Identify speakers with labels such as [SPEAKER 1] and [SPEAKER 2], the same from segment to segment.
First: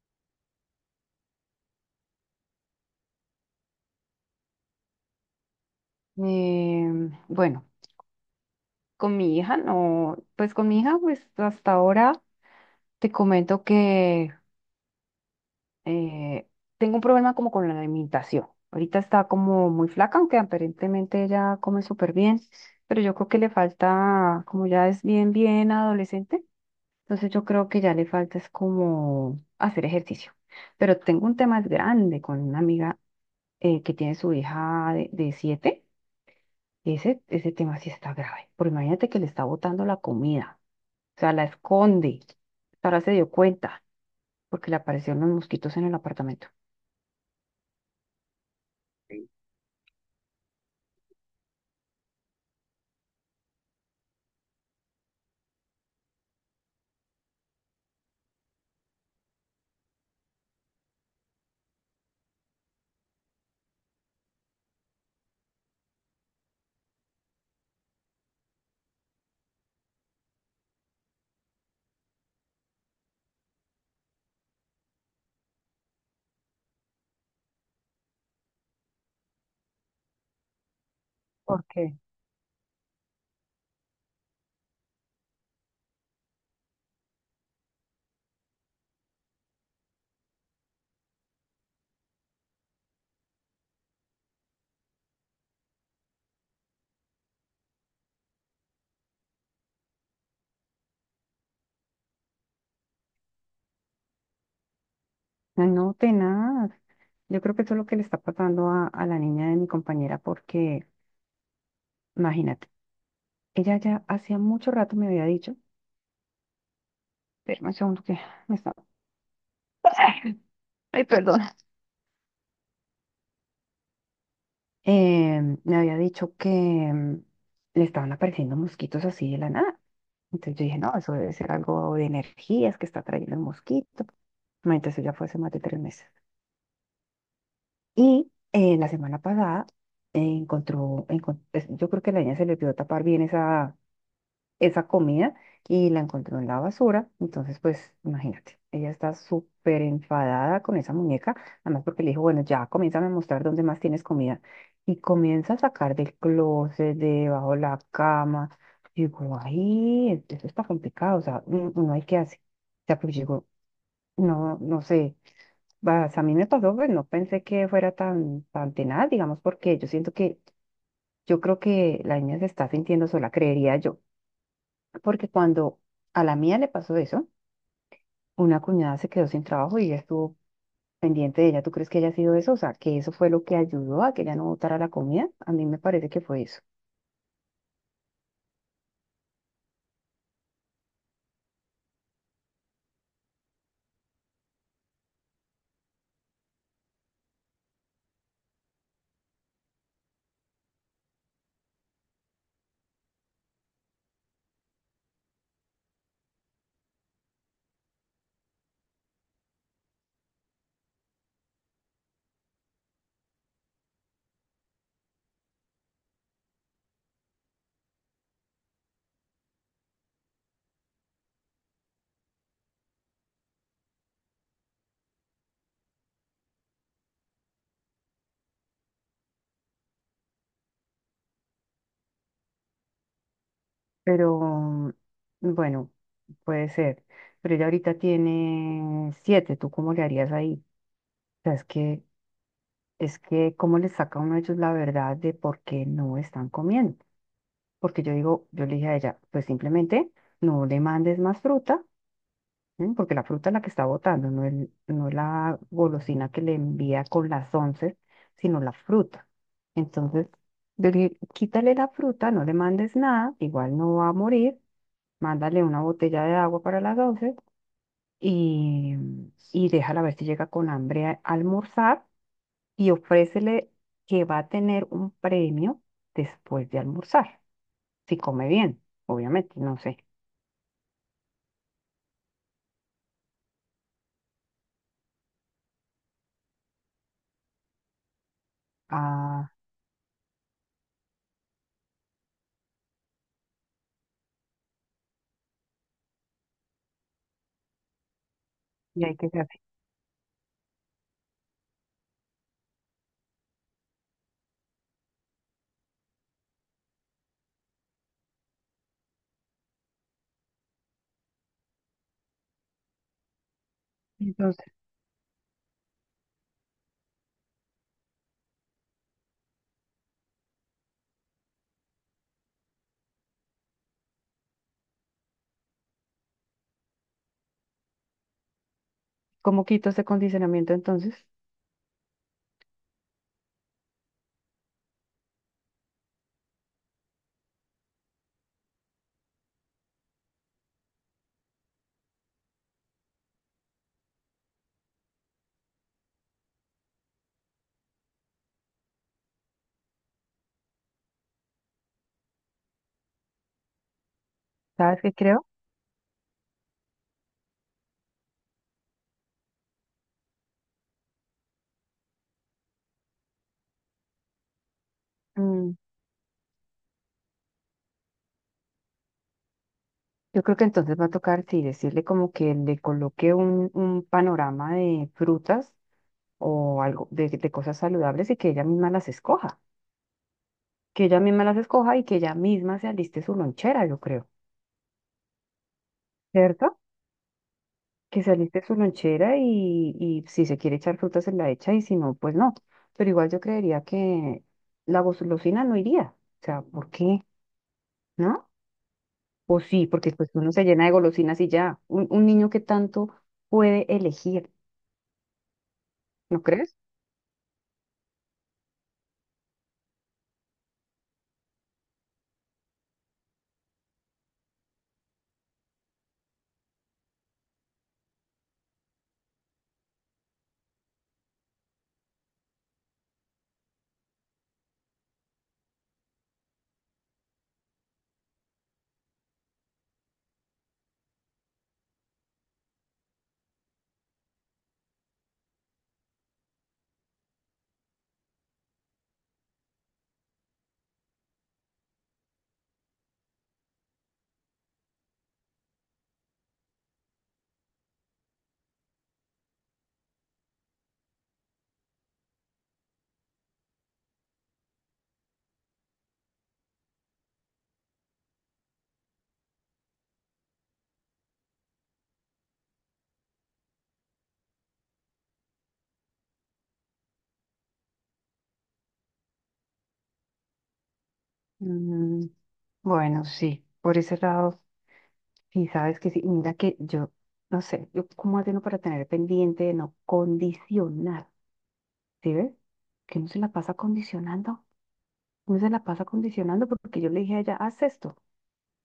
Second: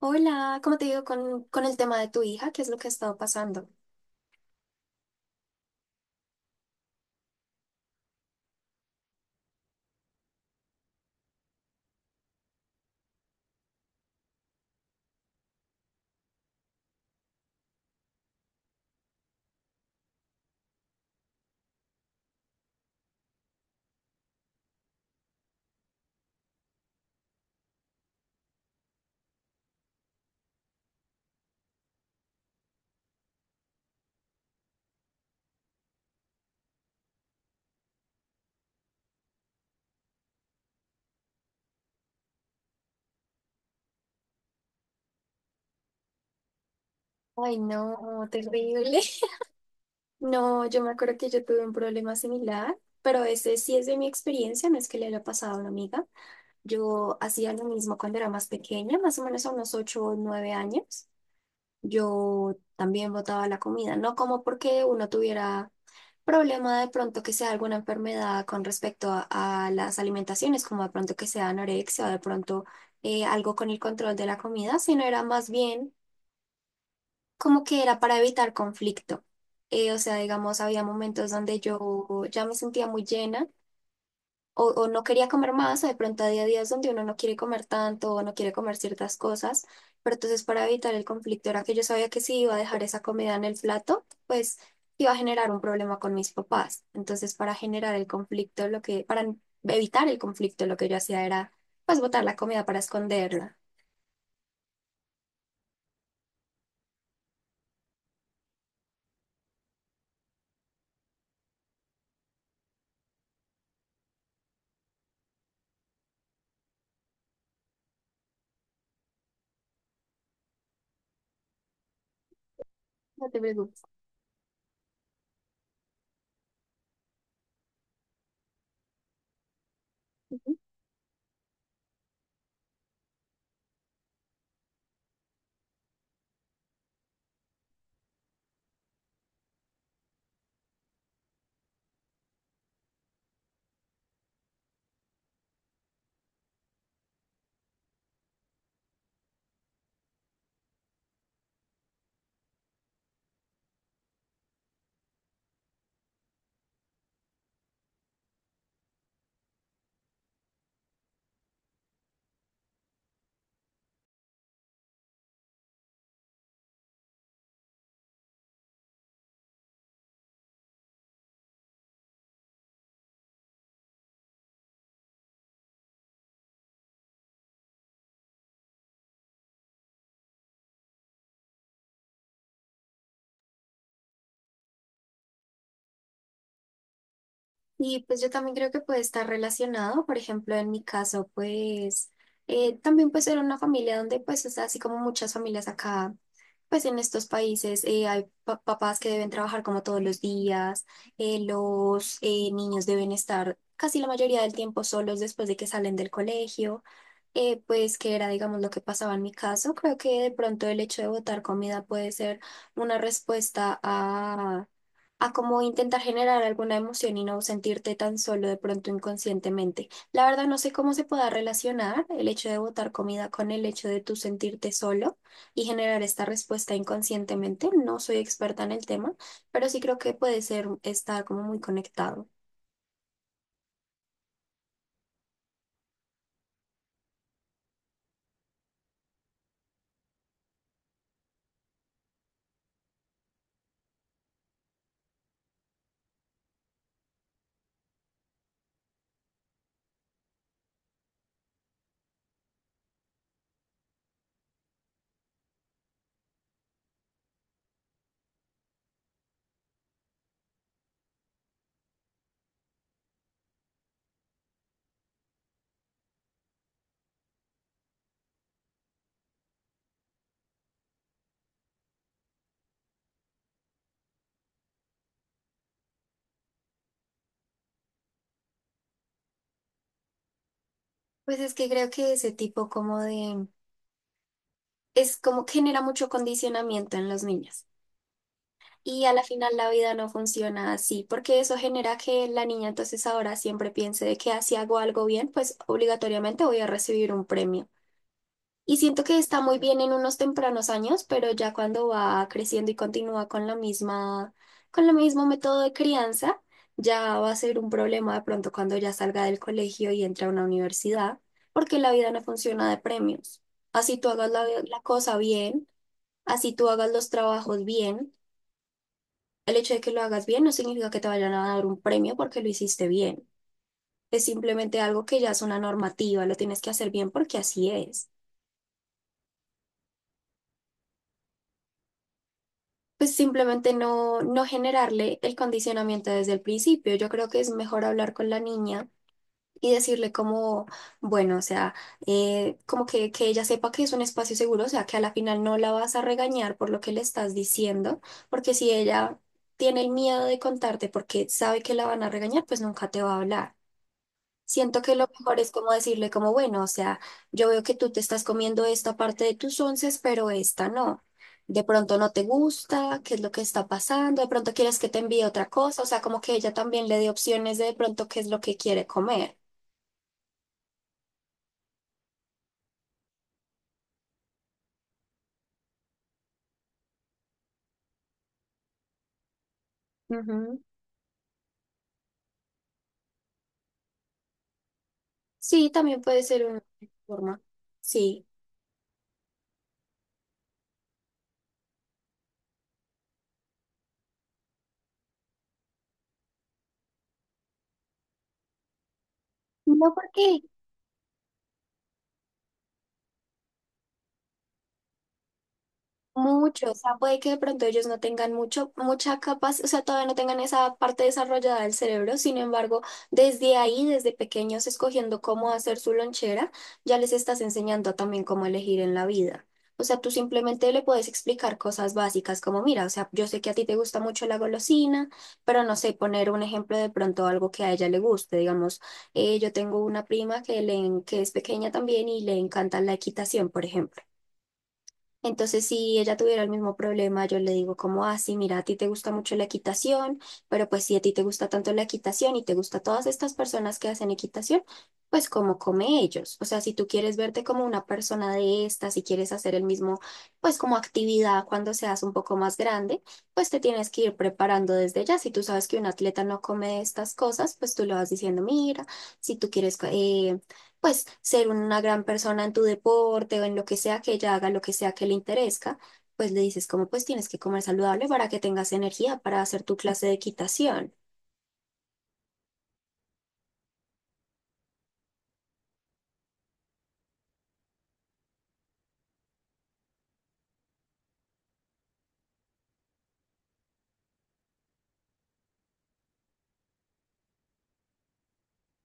[SPEAKER 1] Hola, ¿cómo te digo con el tema de tu hija? ¿Qué es lo que ha estado pasando?
[SPEAKER 2] Bueno, con mi hija no, pues con mi hija, pues hasta ahora te comento que eh, tengo un problema como con la alimentación. Ahorita está como muy flaca, aunque aparentemente ella come súper bien, pero yo creo que le falta, como ya es bien, bien adolescente, entonces yo creo que ya le falta es como hacer ejercicio. Pero tengo un tema grande con una amiga que tiene su hija de 7. Ese tema sí está grave, porque imagínate que le está botando la comida, o sea, la esconde. Ahora se dio cuenta, porque le aparecieron los mosquitos en el apartamento.
[SPEAKER 1] Ay, no, terrible. No, yo me acuerdo que yo tuve un problema similar, pero ese sí es de mi experiencia, no es que le haya pasado a una amiga. Yo hacía lo mismo cuando era más pequeña, más o menos a unos 8, o 9 años. Yo también botaba la comida, no como porque uno tuviera problema de pronto que sea alguna enfermedad con respecto a las alimentaciones, como de pronto que sea anorexia o de pronto algo con el control de la comida, sino era más bien como que era para evitar conflicto. Digamos, había momentos donde
[SPEAKER 2] ¿Por qué?
[SPEAKER 1] yo ya me sentía muy llena o no quería comer más, o de pronto a día hay días donde uno no quiere comer tanto o no quiere comer ciertas cosas, pero entonces para evitar el conflicto era que yo sabía que si iba a dejar esa comida en el plato, pues iba a generar un problema con mis papás. Entonces para generar el conflicto, lo que, para evitar el conflicto, lo que yo hacía era pues botar la comida para esconderla.
[SPEAKER 2] Ay, no, tenaz. Yo creo que eso es lo que le está pasando a la niña de mi compañera, porque imagínate, ella ya hacía mucho rato me había dicho, espérame un segundo que me está, ay, perdón,
[SPEAKER 1] No te preocupes.
[SPEAKER 2] me había dicho que le estaban apareciendo mosquitos así de la nada. Entonces yo dije, no, eso debe ser algo de energías que está trayendo el mosquito. No, entonces eso ya fue hace más de 3 meses. Y la semana pasada yo creo que la niña se le olvidó tapar bien esa comida y la encontró en la basura. Entonces, pues imagínate, ella está súper enfadada con esa muñeca, además porque le dijo, bueno, ya comienza a mostrar dónde más tienes comida. Y comienza a sacar del closet, de debajo de la cama. Digo, ay, eso está complicado, o sea, uno hay que hacer. O sea, pues digo, no, no sé, vas, a mí me pasó, pues no pensé que fuera tan, tan tenaz, digamos, porque yo siento que, yo creo que la niña se está sintiendo sola, creería yo porque cuando a la mía le pasó eso, una cuñada se quedó sin trabajo y ella estuvo pendiente de ella. ¿Tú crees que haya sido eso? O sea, que eso fue lo que ayudó a que ella no botara la comida. A mí me parece que fue eso.
[SPEAKER 1] Y pues yo también creo que puede estar relacionado, por ejemplo, en mi caso, pues también pues era una familia donde pues, o sea, así como muchas familias acá, pues en estos países hay papás que deben trabajar como todos los días, los niños deben estar casi la mayoría del tiempo solos después de que salen del colegio pues que era, digamos, lo que pasaba en mi caso. Creo que de pronto el hecho de botar comida puede ser una respuesta a cómo intentar generar alguna emoción y no sentirte tan solo de pronto inconscientemente. La verdad no sé cómo se pueda relacionar el hecho de botar comida con el hecho de tú sentirte solo y generar esta respuesta inconscientemente. No soy experta en el tema, pero sí creo que puede ser, estar como muy conectado.
[SPEAKER 2] Pero bueno, puede ser. Pero ella ahorita tiene 7. ¿Tú cómo le harías ahí? O sea, es que, ¿cómo le saca uno de ellos la verdad de por qué no están comiendo? Porque yo digo, yo le dije a ella, pues simplemente no le mandes más fruta. Porque la fruta es la que está botando, no, el, no la golosina que le envía con las once, sino la fruta. Entonces, quítale la fruta, no le mandes nada, igual no va a morir, mándale una botella de agua para las once y, y déjala ver si llega con hambre a almorzar y ofrécele que va a tener un premio después de almorzar, si come bien, obviamente, no sé.
[SPEAKER 1] Pues es que creo que ese tipo como de es como que genera mucho condicionamiento en los niños. Y a la
[SPEAKER 2] Ah,
[SPEAKER 1] final la vida no funciona así, porque eso genera que la niña entonces ahora siempre piense de que ah, si hago algo bien, pues obligatoriamente voy a recibir un premio. Y siento
[SPEAKER 2] y hay
[SPEAKER 1] que
[SPEAKER 2] que
[SPEAKER 1] está muy bien en unos tempranos años, pero ya cuando va creciendo y continúa con la misma, con el mismo método de crianza, ya va a ser un problema de pronto cuando ya salga del colegio y entre a una universidad, porque la vida no funciona de premios. Así tú hagas la
[SPEAKER 2] hacer.
[SPEAKER 1] la cosa bien. Así tú hagas los trabajos bien, el hecho de que lo hagas bien no significa que te vayan a dar un premio porque lo hiciste bien. Es simplemente algo que ya es una normativa, lo tienes que hacer bien porque así es.
[SPEAKER 2] ¿Cómo quito ese condicionamiento entonces?
[SPEAKER 1] Pues simplemente no generarle el condicionamiento desde el principio. Yo creo que es mejor hablar con la niña y decirle como, bueno, o sea, que ella sepa que es un espacio seguro, o sea, que a la final no la vas a regañar por lo que le estás diciendo, porque si ella tiene el miedo de contarte porque sabe que la van a regañar, pues nunca te va a hablar. Siento que
[SPEAKER 2] ¿Sabes
[SPEAKER 1] lo
[SPEAKER 2] qué
[SPEAKER 1] mejor
[SPEAKER 2] creo?
[SPEAKER 1] es como decirle como, bueno, o sea, yo veo que tú te estás comiendo esta parte de tus onces, pero esta no. De pronto no te gusta, qué es lo que está pasando, de pronto quieres que te envíe otra
[SPEAKER 2] Mm,
[SPEAKER 1] cosa, o sea, como que ella también le dé opciones de pronto qué es lo que quiere comer.
[SPEAKER 2] yo creo que entonces va a tocar, sí, decirle como que le coloque un, panorama de frutas o algo de cosas saludables y que ella misma las escoja.
[SPEAKER 1] Ujú.
[SPEAKER 2] Que ella misma las escoja y que ella misma se aliste su lonchera, yo creo.
[SPEAKER 1] Sí, también puede ser una
[SPEAKER 2] ¿Cierto?
[SPEAKER 1] forma.
[SPEAKER 2] Que
[SPEAKER 1] Sí.
[SPEAKER 2] se aliste su lonchera y si se quiere echar frutas se la echa y si no, pues no. Pero igual yo creería que la golosina no iría. O sea, ¿por qué? ¿No? O sí,
[SPEAKER 1] No
[SPEAKER 2] porque pues
[SPEAKER 1] porque
[SPEAKER 2] uno se llena de golosinas y ya. Un niño que tanto puede elegir, ¿no
[SPEAKER 1] mucho,
[SPEAKER 2] crees?
[SPEAKER 1] o sea, puede que de pronto ellos no tengan mucha capacidad, o sea, todavía no tengan esa parte desarrollada del cerebro, sin embargo, desde ahí, desde pequeños, escogiendo cómo hacer su lonchera, ya les estás enseñando también cómo elegir en la vida. O sea, tú simplemente le puedes explicar cosas básicas como, mira, o sea, yo sé que a ti te gusta mucho la golosina, pero no sé, poner un ejemplo de pronto algo que a ella le guste, digamos, yo tengo una prima que es pequeña también y le encanta la equitación, por ejemplo. Entonces, si ella tuviera el mismo problema, yo le digo como, ah, sí, mira, a ti te gusta mucho la equitación, pero pues si a ti te gusta tanto la equitación y te gusta todas estas personas que hacen equitación, pues como come ellos. O sea, si tú quieres verte como una persona de estas, si quieres hacer el mismo, pues como actividad cuando seas un poco más grande, pues te tienes que ir preparando desde ya. Si tú sabes que un atleta no come estas cosas, pues tú le vas diciendo, mira, si tú quieres... pues ser una gran persona en tu deporte o en lo que sea que ella haga, lo que sea que le interese, pues le dices como pues tienes que comer saludable para que tengas energía para hacer tu clase de equitación.
[SPEAKER 2] Mm, bueno, sí, por ese lado, sí, sabes que sí. Mira que yo, no sé, yo cómo hace uno para tener pendiente de no condicionar, ¿sí ves? Que uno se la pasa condicionando, uno se la pasa condicionando porque yo le dije a ella, haz esto.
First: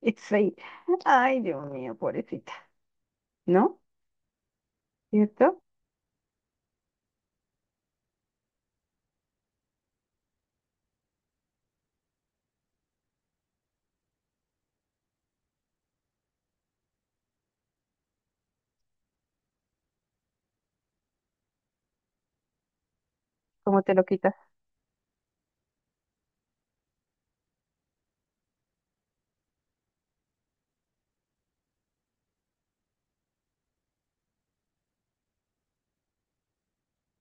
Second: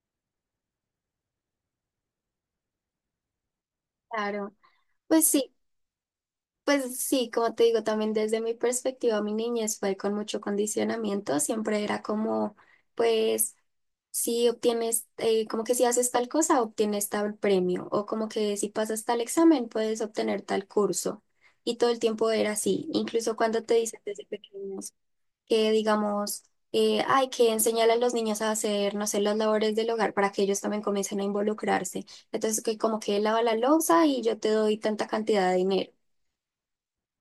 [SPEAKER 2] Y sí, ay, Dios mío, pobrecita, ¿no?
[SPEAKER 1] Claro, pues sí,
[SPEAKER 2] ¿Cierto?
[SPEAKER 1] pues sí, como te digo, también desde mi perspectiva, mi niñez fue con mucho condicionamiento, siempre era como, pues, si obtienes, como que si haces tal cosa, obtienes tal premio, o como que si pasas tal examen, puedes obtener tal curso. Y todo el tiempo era así, incluso cuando te
[SPEAKER 2] ¿Cómo te
[SPEAKER 1] dicen
[SPEAKER 2] lo
[SPEAKER 1] desde
[SPEAKER 2] quitas?
[SPEAKER 1] pequeño. Que digamos, hay que enseñarle a los niños a hacer, no sé, las labores del hogar para que ellos también comiencen a involucrarse. Entonces, que como que lava la loza y yo te doy tanta cantidad de dinero.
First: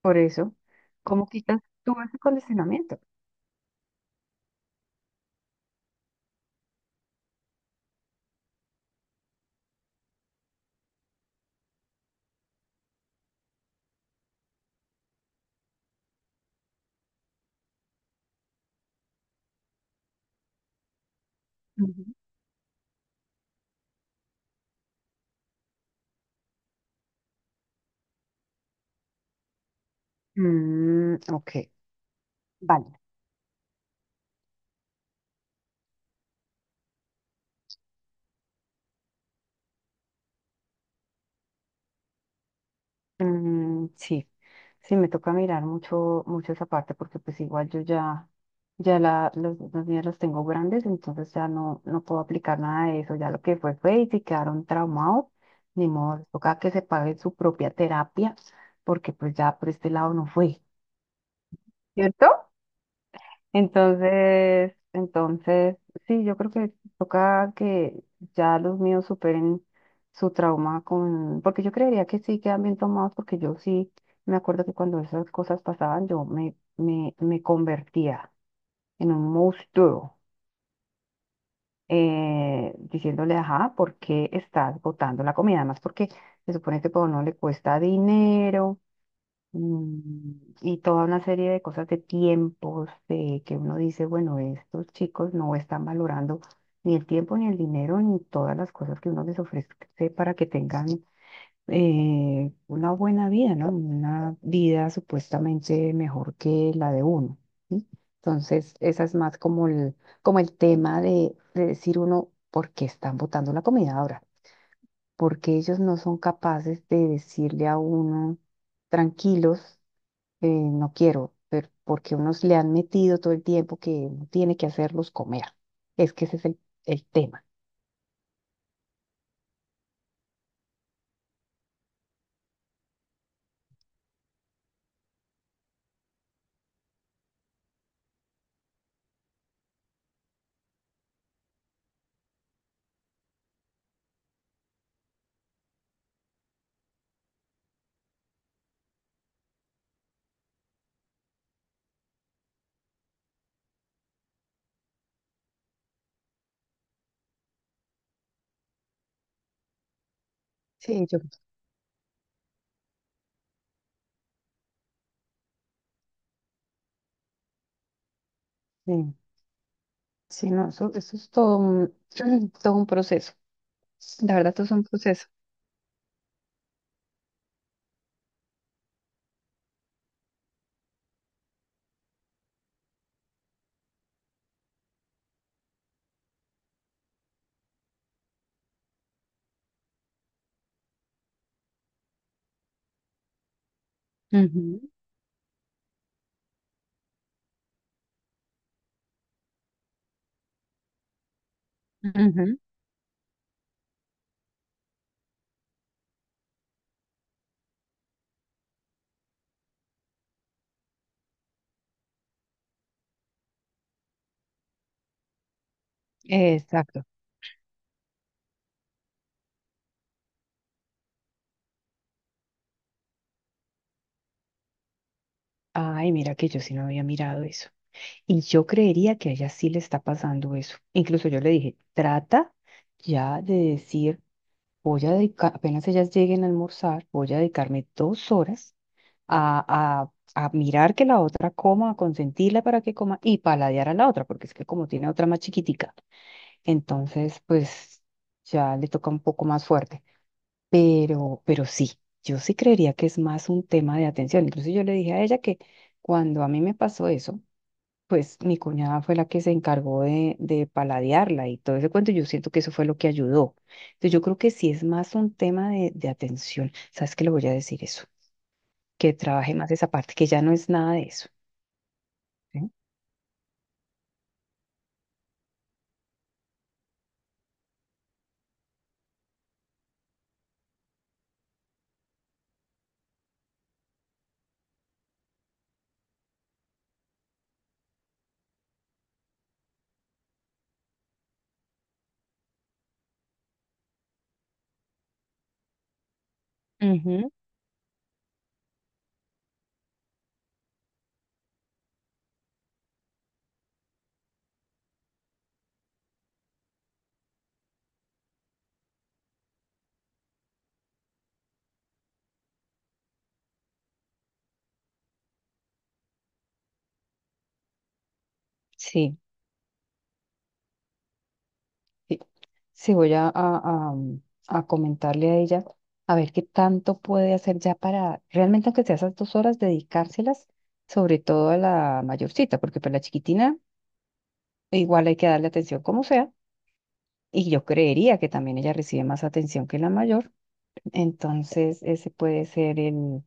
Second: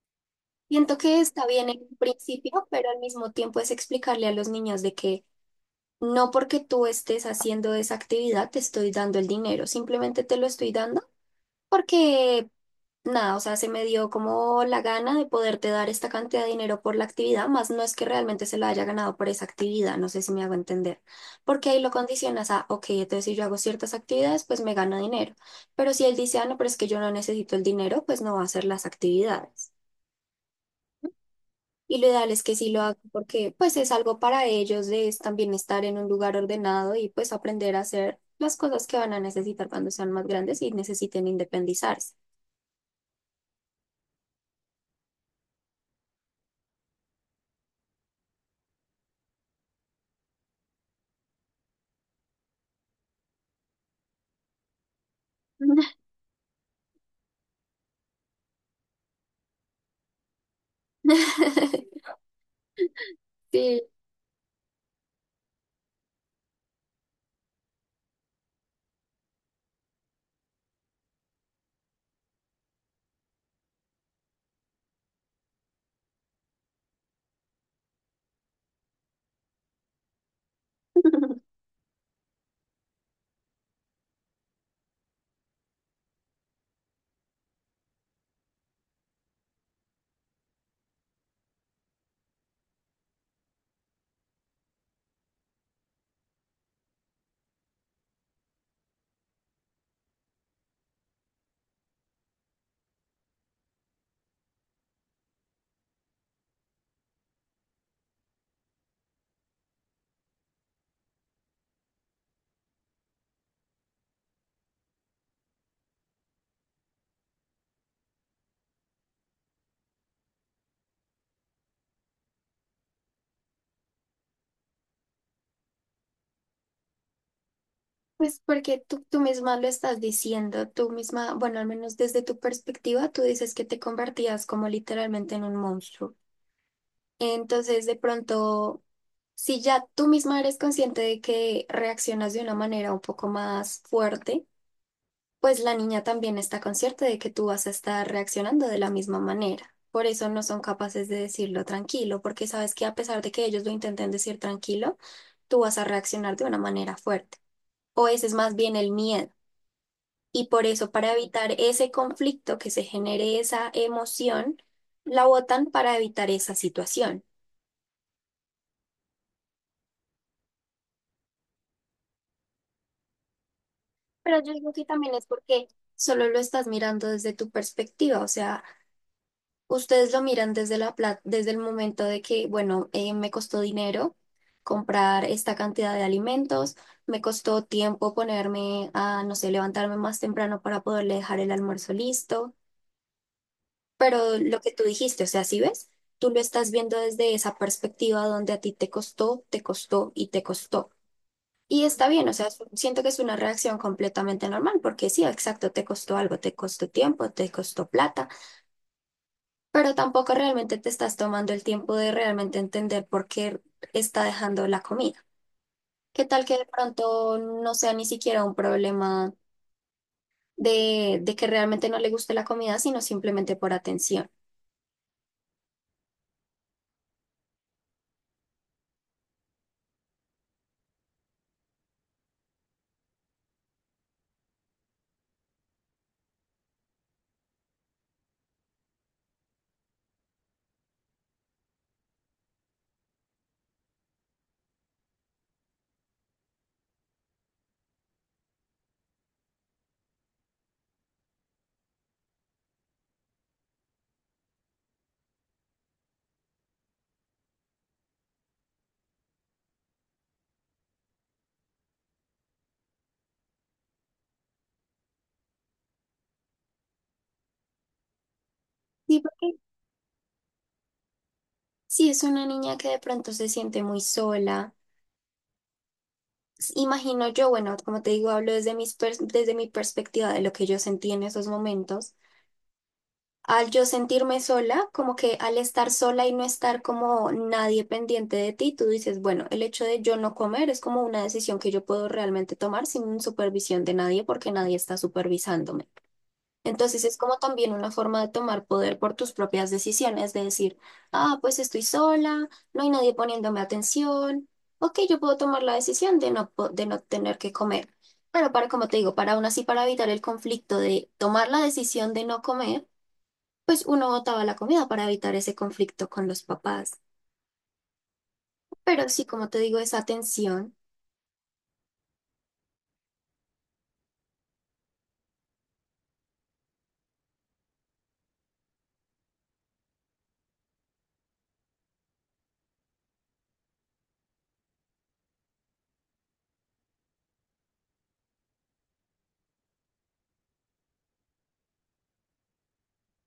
[SPEAKER 2] Por eso,
[SPEAKER 1] Siento que
[SPEAKER 2] ¿cómo
[SPEAKER 1] está
[SPEAKER 2] quitas
[SPEAKER 1] bien en
[SPEAKER 2] tú ese
[SPEAKER 1] principio, pero al
[SPEAKER 2] condicionamiento?
[SPEAKER 1] mismo tiempo es explicarle a los niños de que no porque tú estés haciendo esa actividad te estoy dando el dinero, simplemente te lo estoy dando. Porque nada, o sea, se me dio como la gana de poderte dar esta cantidad de dinero por la actividad, más no es que realmente se lo haya ganado por esa actividad, no sé si me hago entender, porque ahí lo
[SPEAKER 2] Ujú.
[SPEAKER 1] condicionas a, ok, entonces si yo hago ciertas actividades, pues me gano dinero, pero si él dice, ah, no, pero es que yo no necesito el dinero, pues no va a hacer las actividades.
[SPEAKER 2] Mm, ok,
[SPEAKER 1] Y lo ideal es que sí lo haga
[SPEAKER 2] vale.
[SPEAKER 1] porque pues es algo para ellos de es también estar en un lugar ordenado y pues aprender a hacer las cosas que van a necesitar cuando sean más grandes y necesiten independizarse.
[SPEAKER 2] Mm, sí, sí, me toca mirar mucho, mucho esa parte porque pues igual yo ya, ya la, los niños los tengo grandes, entonces ya no, no puedo aplicar nada de eso. Ya lo que fue fue y si quedaron traumados, ni modo, les toca que se pague su propia terapia porque pues ya por este lado no fue, ¿cierto?
[SPEAKER 1] Sí.
[SPEAKER 2] Entonces, entonces, sí, yo creo que toca que ya los míos superen su trauma con, porque yo creería que sí quedan bien tomados, porque yo sí me acuerdo que cuando esas cosas pasaban, yo me convertía en un monstruo, diciéndole, ajá, ¿por qué estás botando la comida? Además, porque se supone que todo no le cuesta dinero. Mm. Y toda una serie de cosas de tiempos, de que uno dice, bueno, estos chicos no están valorando ni el tiempo, ni el dinero, ni todas las cosas que uno les ofrece para que tengan una buena vida, ¿no? Una vida supuestamente mejor que la de uno, ¿sí? Entonces, esa es más como el tema de decir uno, ¿por qué están botando la comida ahora? Porque ellos no son capaces de decirle a uno tranquilos no quiero, pero porque unos le han metido todo el tiempo que uno tiene que hacerlos comer. Es que ese es el tema.
[SPEAKER 1] Pues porque tú misma lo estás diciendo, tú misma, bueno, al menos desde tu perspectiva, tú dices que te convertías como literalmente en un monstruo. Entonces, de pronto, si ya tú misma eres consciente de que reaccionas de una manera un poco más fuerte, pues la niña también está consciente de que tú vas a estar reaccionando de la misma manera. Por eso no son capaces de decirlo tranquilo, porque sabes que a pesar de que ellos lo intenten decir tranquilo, tú vas a reaccionar de una manera fuerte. O ese es más bien el miedo. Y por eso,
[SPEAKER 2] Sí,
[SPEAKER 1] para
[SPEAKER 2] yo.
[SPEAKER 1] evitar ese conflicto que se genere esa emoción, la votan para evitar esa situación.
[SPEAKER 2] Sí, sí, no, eso es todo un, todo un proceso. La
[SPEAKER 1] Pero yo
[SPEAKER 2] verdad, todo es
[SPEAKER 1] digo
[SPEAKER 2] un
[SPEAKER 1] que también es
[SPEAKER 2] proceso.
[SPEAKER 1] porque solo lo estás mirando desde tu perspectiva, o sea, ustedes lo miran desde la desde el momento de que, bueno, me costó dinero comprar esta cantidad de alimentos, me costó tiempo ponerme a, no sé, levantarme más temprano para poderle dejar el almuerzo listo. Pero lo que
[SPEAKER 2] Ujú,
[SPEAKER 1] tú dijiste, o sea, si ves, tú lo estás viendo desde esa perspectiva donde a ti te costó, te costó. Y está bien, o sea,
[SPEAKER 2] ujú,
[SPEAKER 1] siento que es una reacción completamente normal, porque sí, exacto, te costó algo, te costó tiempo, te costó plata, pero tampoco realmente te estás tomando el tiempo de realmente entender por qué está dejando la comida. ¿Qué tal que de
[SPEAKER 2] exacto.
[SPEAKER 1] pronto no sea ni siquiera un problema de que realmente no le guste la comida, sino simplemente por atención?
[SPEAKER 2] Ay, mira que yo sí no había mirado eso. Y yo creería que a ella sí le está pasando eso. Incluso yo le dije, trata ya de decir, voy a dedicar, apenas ellas lleguen a almorzar, voy a dedicarme 2 horas a, a mirar que la otra coma, a consentirla para que coma y paladear a la otra, porque es que como tiene otra más chiquitica, entonces pues ya le toca un poco más fuerte. Pero sí, yo sí creería que es más un tema de atención. Incluso yo le dije a ella que cuando a mí me pasó eso, pues mi cuñada fue la que se encargó de paladearla y todo ese cuento. Yo siento que eso fue lo que ayudó. Entonces yo creo que sí es más un tema de atención. ¿Sabes qué? Le voy a decir eso, que
[SPEAKER 1] Sí,
[SPEAKER 2] trabaje
[SPEAKER 1] porque
[SPEAKER 2] más esa parte, que ya no es nada de eso.
[SPEAKER 1] si es una
[SPEAKER 2] ¿Sí?
[SPEAKER 1] niña que de pronto se siente muy sola, imagino yo, bueno, como te digo, hablo desde desde mi perspectiva de lo que yo sentí en esos momentos. Al yo sentirme sola, como que al estar sola y no estar como nadie pendiente de ti, tú dices, bueno, el hecho de yo no comer es como una decisión que yo puedo realmente tomar sin supervisión de nadie porque nadie está supervisándome. Entonces es
[SPEAKER 2] Ujú.
[SPEAKER 1] como también una forma de tomar poder por tus propias decisiones, de decir, ah, pues estoy sola, no hay nadie poniéndome atención, ok, yo puedo tomar la decisión de de no tener que comer. Pero para, como te digo, para aún así, para evitar el conflicto de tomar la decisión de no comer, pues uno botaba la comida para evitar ese conflicto con los papás. Pero
[SPEAKER 2] Sí,
[SPEAKER 1] sí, como te digo, esa tensión.
[SPEAKER 2] sí. Sí, voy a, a comentarle a ella a ver qué tanto puede hacer ya para realmente, aunque sea esas dos horas, dedicárselas, sobre todo a la mayorcita, porque para la chiquitina igual hay que darle atención como sea, y yo creería que también ella recibe más atención que la mayor, entonces ese puede ser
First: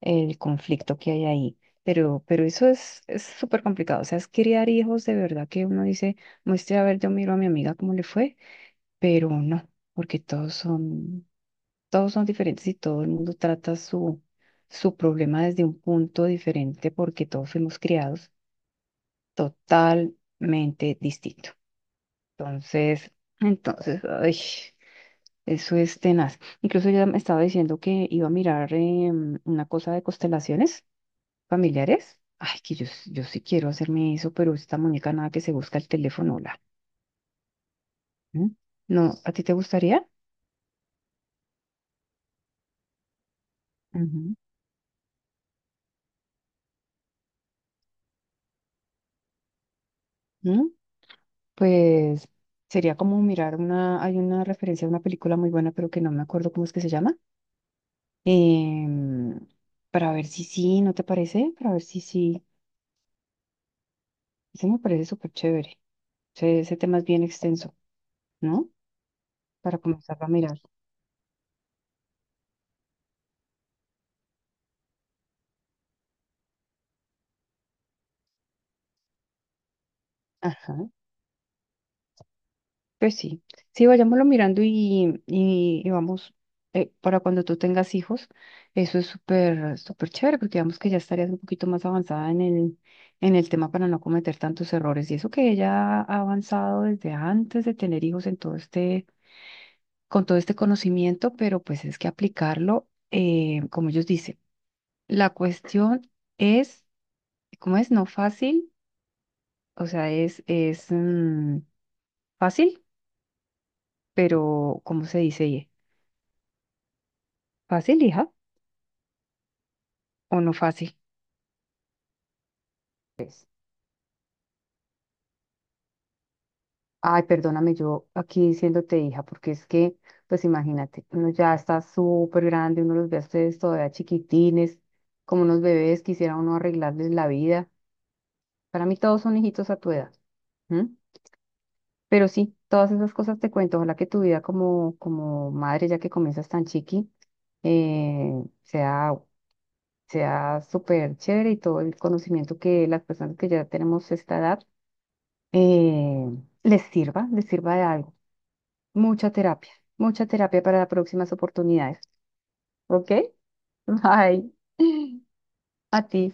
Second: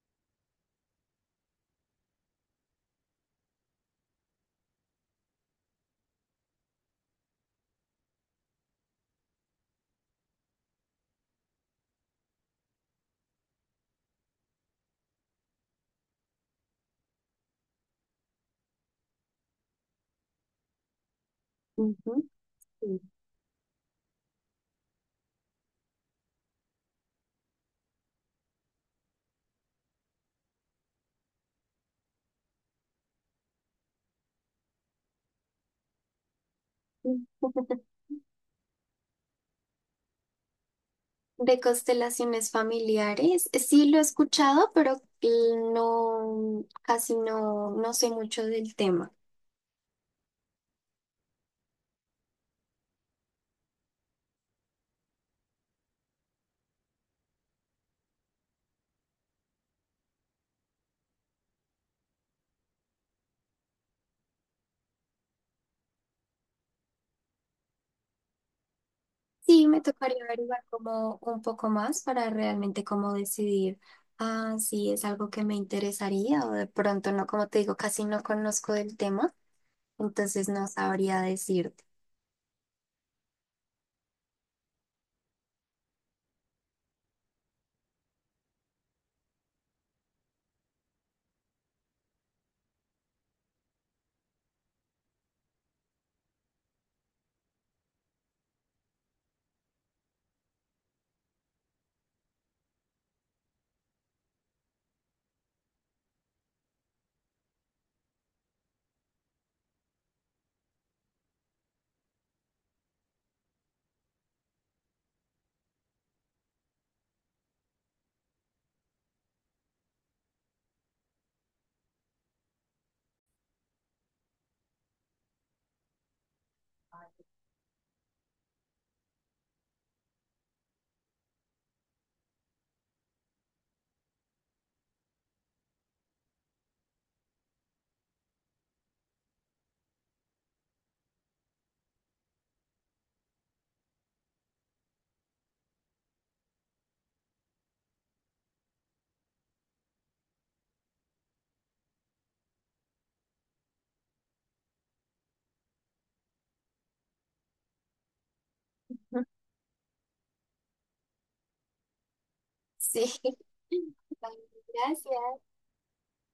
[SPEAKER 2] el conflicto que hay ahí. Pero eso es súper complicado. O sea, es criar hijos de verdad que uno dice, muestre, a ver, yo miro a mi amiga cómo le fue, pero no, porque todos son diferentes y todo el mundo trata su, su problema desde un punto diferente porque todos fuimos criados totalmente distinto.
[SPEAKER 1] Ujú. Sí.
[SPEAKER 2] Entonces, entonces, ay, eso es tenaz. Incluso ella me estaba diciendo que iba a mirar una cosa de constelaciones familiares. Ay, que yo, yo sí quiero hacerme eso, pero esta muñeca nada que se busca el teléfono, la. ¿Mm? No, ¿a ti te gustaría?
[SPEAKER 1] De constelaciones familiares, sí lo he
[SPEAKER 2] Ujú.
[SPEAKER 1] escuchado, pero no, casi no, no sé mucho del tema.
[SPEAKER 2] ¿Mm? Pues sería como mirar una, hay una referencia a una película muy buena, pero que no me acuerdo cómo es que se llama. em, para ver si sí, ¿no te parece? Para ver si sí. Ese me parece súper chévere. Ese tema es bien extenso, ¿no?
[SPEAKER 1] Sí,
[SPEAKER 2] Para
[SPEAKER 1] me
[SPEAKER 2] comenzar
[SPEAKER 1] tocaría
[SPEAKER 2] a mirar.
[SPEAKER 1] averiguar como un poco más para realmente como decidir, ah, si es algo que me interesaría o de pronto no, como te digo, casi no conozco del tema, entonces no
[SPEAKER 2] Ajá.
[SPEAKER 1] sabría decirte.
[SPEAKER 2] Pues sí, sí, vayámoslo mirando y vamos, para cuando tú tengas hijos, eso es súper, súper chévere, porque digamos que ya estarías un poquito más avanzada en el tema para no cometer tantos errores. Y eso que ella ha avanzado desde antes de tener hijos en todo este, con todo este conocimiento, pero pues es que aplicarlo, como ellos dicen, la cuestión es, ¿cómo es? No fácil, o sea, es, es fácil, pero ¿cómo se dice? ¿Fácil, hija? O no fácil. Pues, ay, perdóname yo aquí diciéndote hija, porque es que, pues imagínate, uno ya está súper grande, uno los ve a ustedes todavía chiquitines, como unos bebés, quisiera uno arreglarles la vida. Para mí todos son hijitos a tu edad. ¿Mm? Pero sí, todas esas cosas te cuento. Ojalá que tu vida como, como madre, ya que comienzas tan chiqui, eh, sea, sea súper chévere y todo el conocimiento que las personas que ya tenemos esta edad eh, les sirva de algo. Mucha terapia, mucha terapia para las próximas oportunidades. ¿Ok?
[SPEAKER 1] Sí. Ay,
[SPEAKER 2] Bye.
[SPEAKER 1] gracias.
[SPEAKER 2] A ti.